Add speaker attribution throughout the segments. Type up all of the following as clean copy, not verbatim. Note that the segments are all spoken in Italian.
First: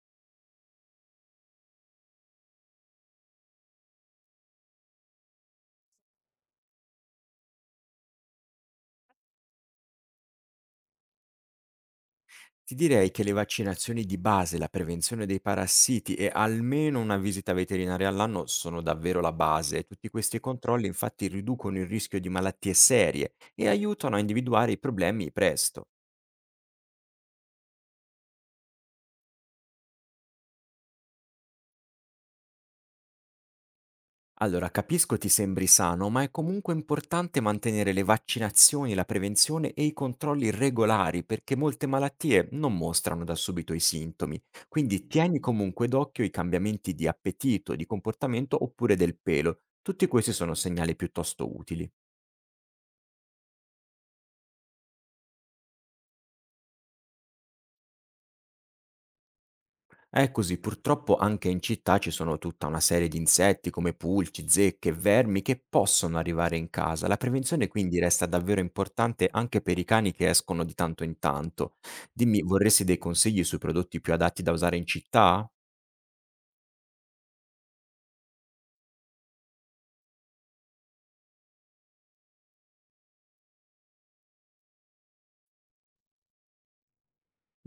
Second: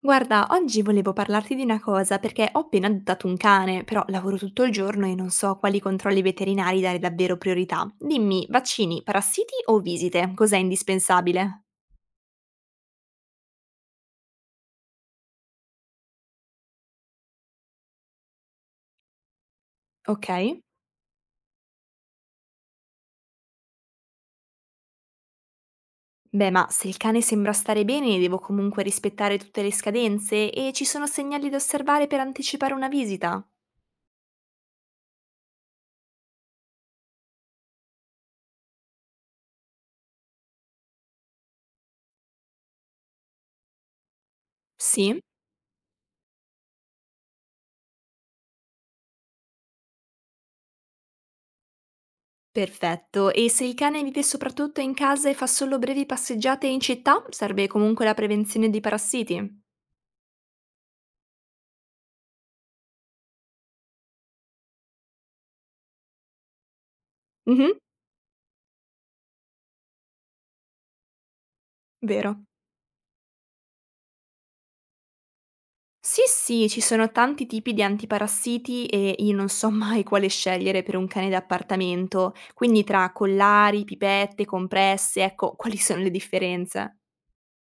Speaker 1: Guarda, oggi volevo parlarti di una cosa perché ho appena adottato un cane, però lavoro tutto il giorno e non so quali controlli veterinari dare davvero priorità. Dimmi, vaccini, parassiti o visite? Cos'è indispensabile?
Speaker 2: Ti direi che le vaccinazioni di base, la prevenzione dei parassiti e almeno una visita veterinaria all'anno sono davvero la base. Tutti
Speaker 1: Ok.
Speaker 2: questi controlli infatti riducono il rischio di malattie serie e aiutano a individuare i problemi presto.
Speaker 1: Beh, ma se il cane sembra stare bene, devo comunque rispettare tutte le scadenze e ci sono segnali da osservare per anticipare una visita?
Speaker 2: Allora, capisco ti sembri sano, ma è comunque importante mantenere le vaccinazioni, la prevenzione e i controlli regolari perché molte malattie non mostrano da subito i sintomi. Quindi
Speaker 1: Sì.
Speaker 2: tieni comunque d'occhio i cambiamenti di appetito, di comportamento oppure del pelo. Tutti questi sono segnali piuttosto utili.
Speaker 1: Perfetto. E se il cane vive soprattutto in casa e fa solo brevi passeggiate in città, serve comunque la prevenzione di parassiti?
Speaker 2: È così, purtroppo anche in città ci sono tutta una serie di insetti come pulci, zecche, vermi che possono arrivare in casa. La prevenzione
Speaker 1: Mhm,
Speaker 2: quindi resta davvero importante anche per i cani che escono di tanto in tanto. Dimmi,
Speaker 1: vero.
Speaker 2: vorresti dei consigli sui prodotti più adatti da usare in città?
Speaker 1: Sì, sì, ci sono tanti tipi di antiparassiti e io non so mai quale scegliere per un cane d'appartamento, quindi tra collari, pipette, compresse, ecco, quali sono le differenze?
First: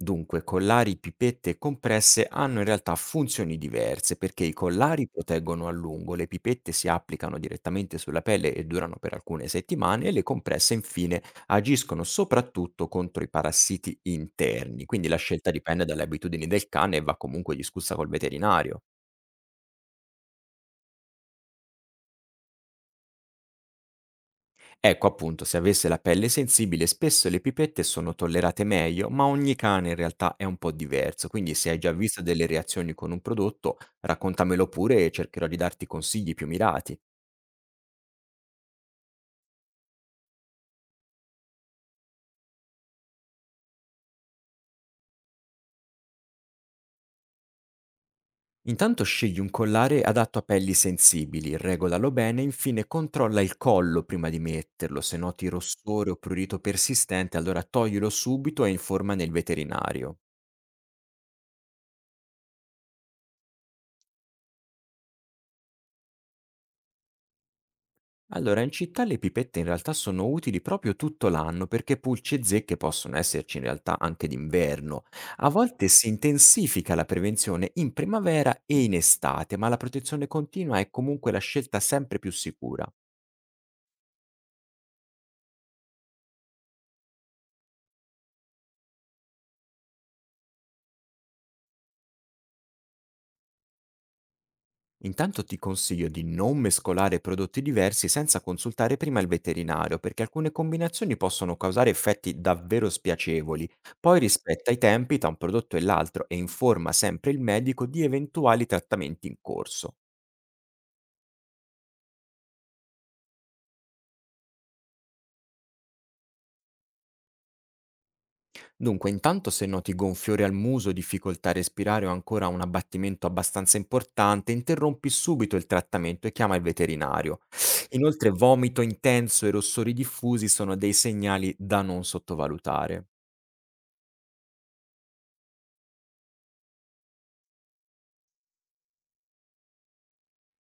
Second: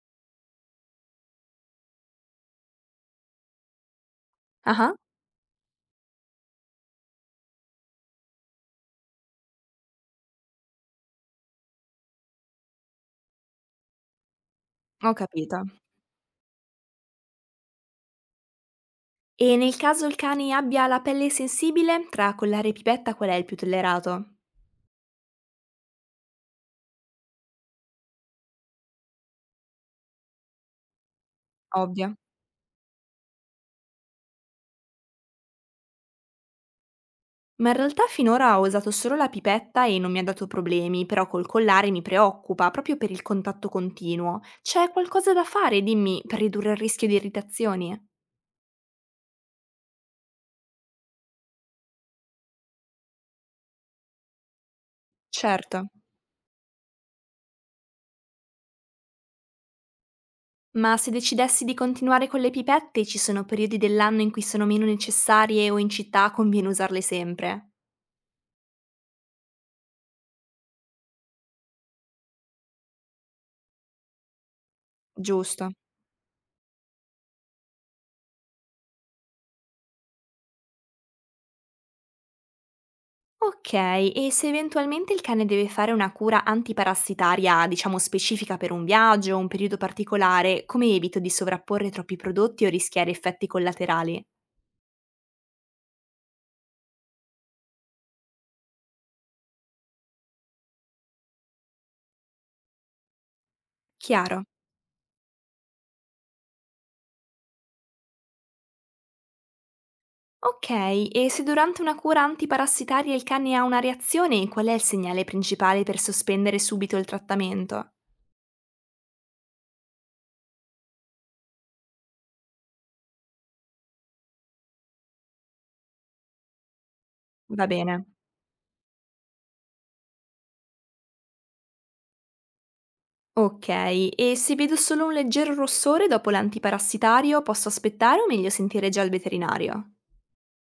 Speaker 2: Dunque, collari, pipette e compresse hanno in realtà funzioni diverse perché i
Speaker 1: Ah-ah,
Speaker 2: collari proteggono a lungo, le pipette si applicano direttamente sulla pelle e durano per alcune settimane e le compresse infine agiscono soprattutto contro i parassiti interni, quindi
Speaker 1: ho
Speaker 2: la scelta
Speaker 1: capito.
Speaker 2: dipende dalle abitudini del cane e va comunque discussa col veterinario.
Speaker 1: E nel caso il cane abbia la pelle sensibile, tra collare e pipetta qual è il più tollerato?
Speaker 2: Ecco appunto, se avesse la pelle sensibile spesso le pipette sono tollerate meglio, ma ogni cane in realtà è un po' diverso, quindi se hai già
Speaker 1: Ovvio.
Speaker 2: visto delle reazioni con un prodotto, raccontamelo pure e cercherò di darti consigli più mirati.
Speaker 1: Ma in realtà finora ho usato solo la pipetta e non mi ha dato problemi, però col collare mi preoccupa proprio per il contatto continuo. C'è qualcosa da fare, dimmi, per ridurre il rischio di irritazioni?
Speaker 2: Intanto scegli un collare adatto a pelli sensibili, regolalo bene, infine controlla il collo prima di metterlo, se noti
Speaker 1: Certo.
Speaker 2: rossore o prurito persistente allora toglilo subito e informa nel veterinario.
Speaker 1: Ma se decidessi di continuare con le pipette, ci sono periodi dell'anno in cui sono meno necessarie o in città conviene usarle sempre?
Speaker 2: Allora, in città le pipette in realtà sono utili proprio tutto l'anno perché pulci e zecche possono esserci in realtà anche d'inverno. A
Speaker 1: Giusto.
Speaker 2: volte si intensifica la prevenzione in primavera e in estate, ma la protezione continua è comunque la scelta sempre più sicura.
Speaker 1: Ok, e se eventualmente il cane deve fare una cura antiparassitaria, diciamo specifica per un viaggio o un periodo particolare, come evito di sovrapporre troppi prodotti o rischiare effetti collaterali?
Speaker 2: Intanto ti consiglio di non mescolare prodotti diversi senza consultare prima il veterinario, perché alcune combinazioni possono causare effetti davvero spiacevoli. Poi
Speaker 1: Chiaro.
Speaker 2: rispetta i tempi tra un prodotto e l'altro e informa sempre il medico di eventuali trattamenti in corso.
Speaker 1: Ok, e se durante una cura antiparassitaria il cane ha una reazione, qual è il segnale principale per sospendere subito il trattamento?
Speaker 2: Dunque, intanto se noti gonfiore al muso, difficoltà a respirare o ancora un abbattimento abbastanza importante, interrompi subito il trattamento e chiama il veterinario.
Speaker 1: Va bene.
Speaker 2: Inoltre, vomito intenso e rossori diffusi sono dei segnali da non sottovalutare.
Speaker 1: Okay, e se vedo solo un leggero rossore dopo l'antiparassitario, posso aspettare o meglio sentire già il veterinario?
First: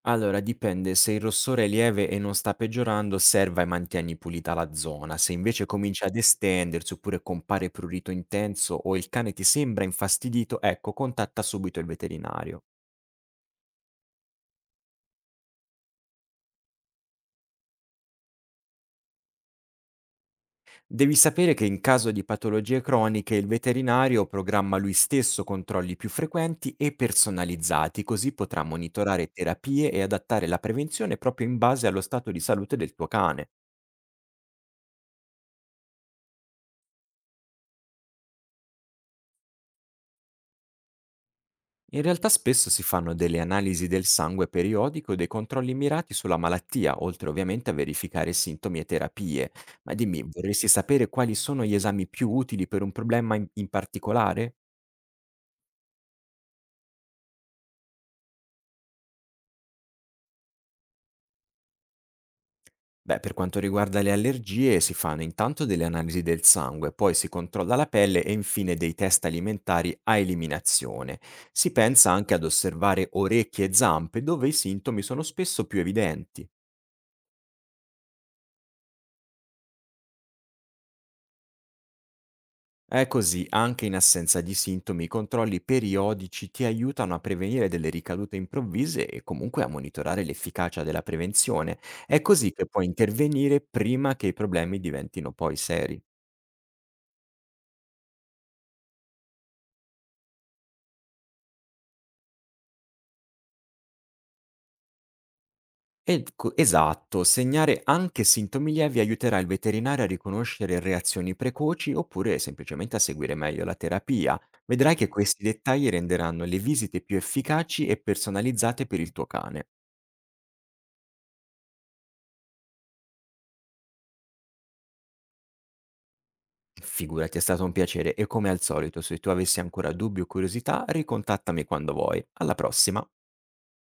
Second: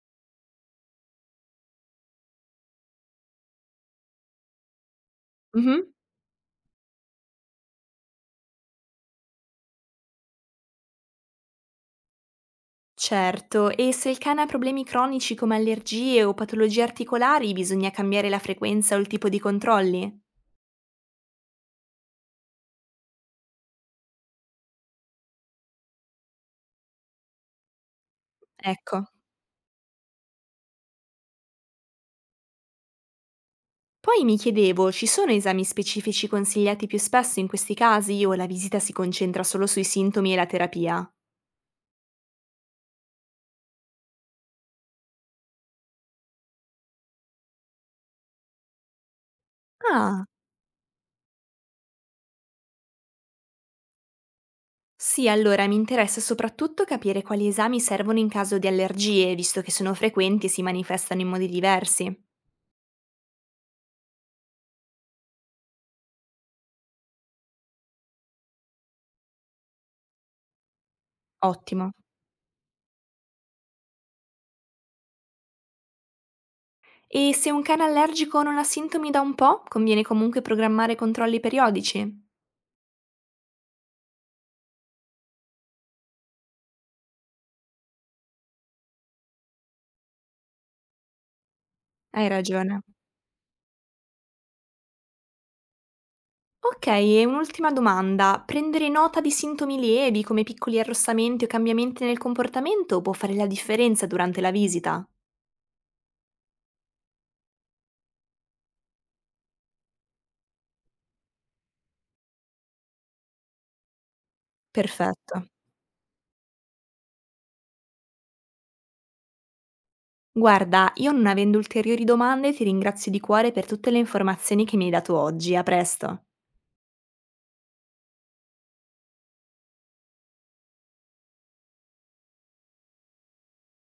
Speaker 2: Allora, dipende, se il rossore è lieve e non sta peggiorando, osserva e mantieni pulita la zona. Se invece
Speaker 1: Mh-mh.
Speaker 2: comincia ad estendersi oppure compare prurito intenso o il cane ti sembra infastidito, ecco, contatta subito il veterinario.
Speaker 1: Certo, e se il cane ha problemi cronici come allergie o patologie articolari, bisogna cambiare la frequenza o il tipo di controlli?
Speaker 2: Devi sapere che in caso di patologie croniche il veterinario programma lui stesso controlli più frequenti e personalizzati, così potrà
Speaker 1: Ecco.
Speaker 2: monitorare terapie e adattare la prevenzione proprio in base allo stato di salute del tuo cane.
Speaker 1: Poi mi chiedevo, ci sono esami specifici consigliati più spesso in questi casi o la visita si concentra solo sui sintomi e la terapia?
Speaker 2: In realtà spesso si fanno delle analisi del sangue periodico e dei controlli mirati sulla malattia, oltre ovviamente a verificare sintomi e terapie. Ma dimmi,
Speaker 1: Ah.
Speaker 2: vorresti sapere quali sono gli esami più utili per un problema in particolare?
Speaker 1: Sì, allora mi interessa soprattutto capire quali esami servono in caso di allergie, visto che sono frequenti e si manifestano in modi diversi.
Speaker 2: Beh, per quanto riguarda le allergie, si fanno intanto delle analisi del sangue, poi si controlla la pelle e infine dei test alimentari a eliminazione. Si
Speaker 1: Ottimo.
Speaker 2: pensa anche ad osservare orecchie e zampe, dove i sintomi sono spesso più evidenti.
Speaker 1: E se un cane allergico non ha sintomi da un po', conviene comunque programmare controlli periodici?
Speaker 2: È così, anche in assenza di sintomi, i controlli periodici ti aiutano a prevenire delle ricadute improvvise e comunque a monitorare l'efficacia della prevenzione. È
Speaker 1: Hai
Speaker 2: così che
Speaker 1: ragione.
Speaker 2: puoi intervenire prima che i problemi diventino poi seri.
Speaker 1: Ok, e un'ultima domanda. Prendere nota di sintomi lievi come piccoli arrossamenti o cambiamenti nel comportamento può fare la differenza durante la visita?
Speaker 2: Ed co esatto, segnare anche sintomi lievi aiuterà il veterinario a riconoscere reazioni precoci oppure semplicemente a seguire meglio la terapia. Vedrai che questi
Speaker 1: Perfetto.
Speaker 2: dettagli renderanno le visite più efficaci e personalizzate per il tuo cane.
Speaker 1: Guarda, io non avendo ulteriori domande ti ringrazio di cuore per tutte le informazioni che mi hai dato oggi. A presto.
Speaker 2: Figurati, è stato un piacere e come al solito, se tu avessi ancora dubbi o curiosità, ricontattami quando vuoi. Alla prossima!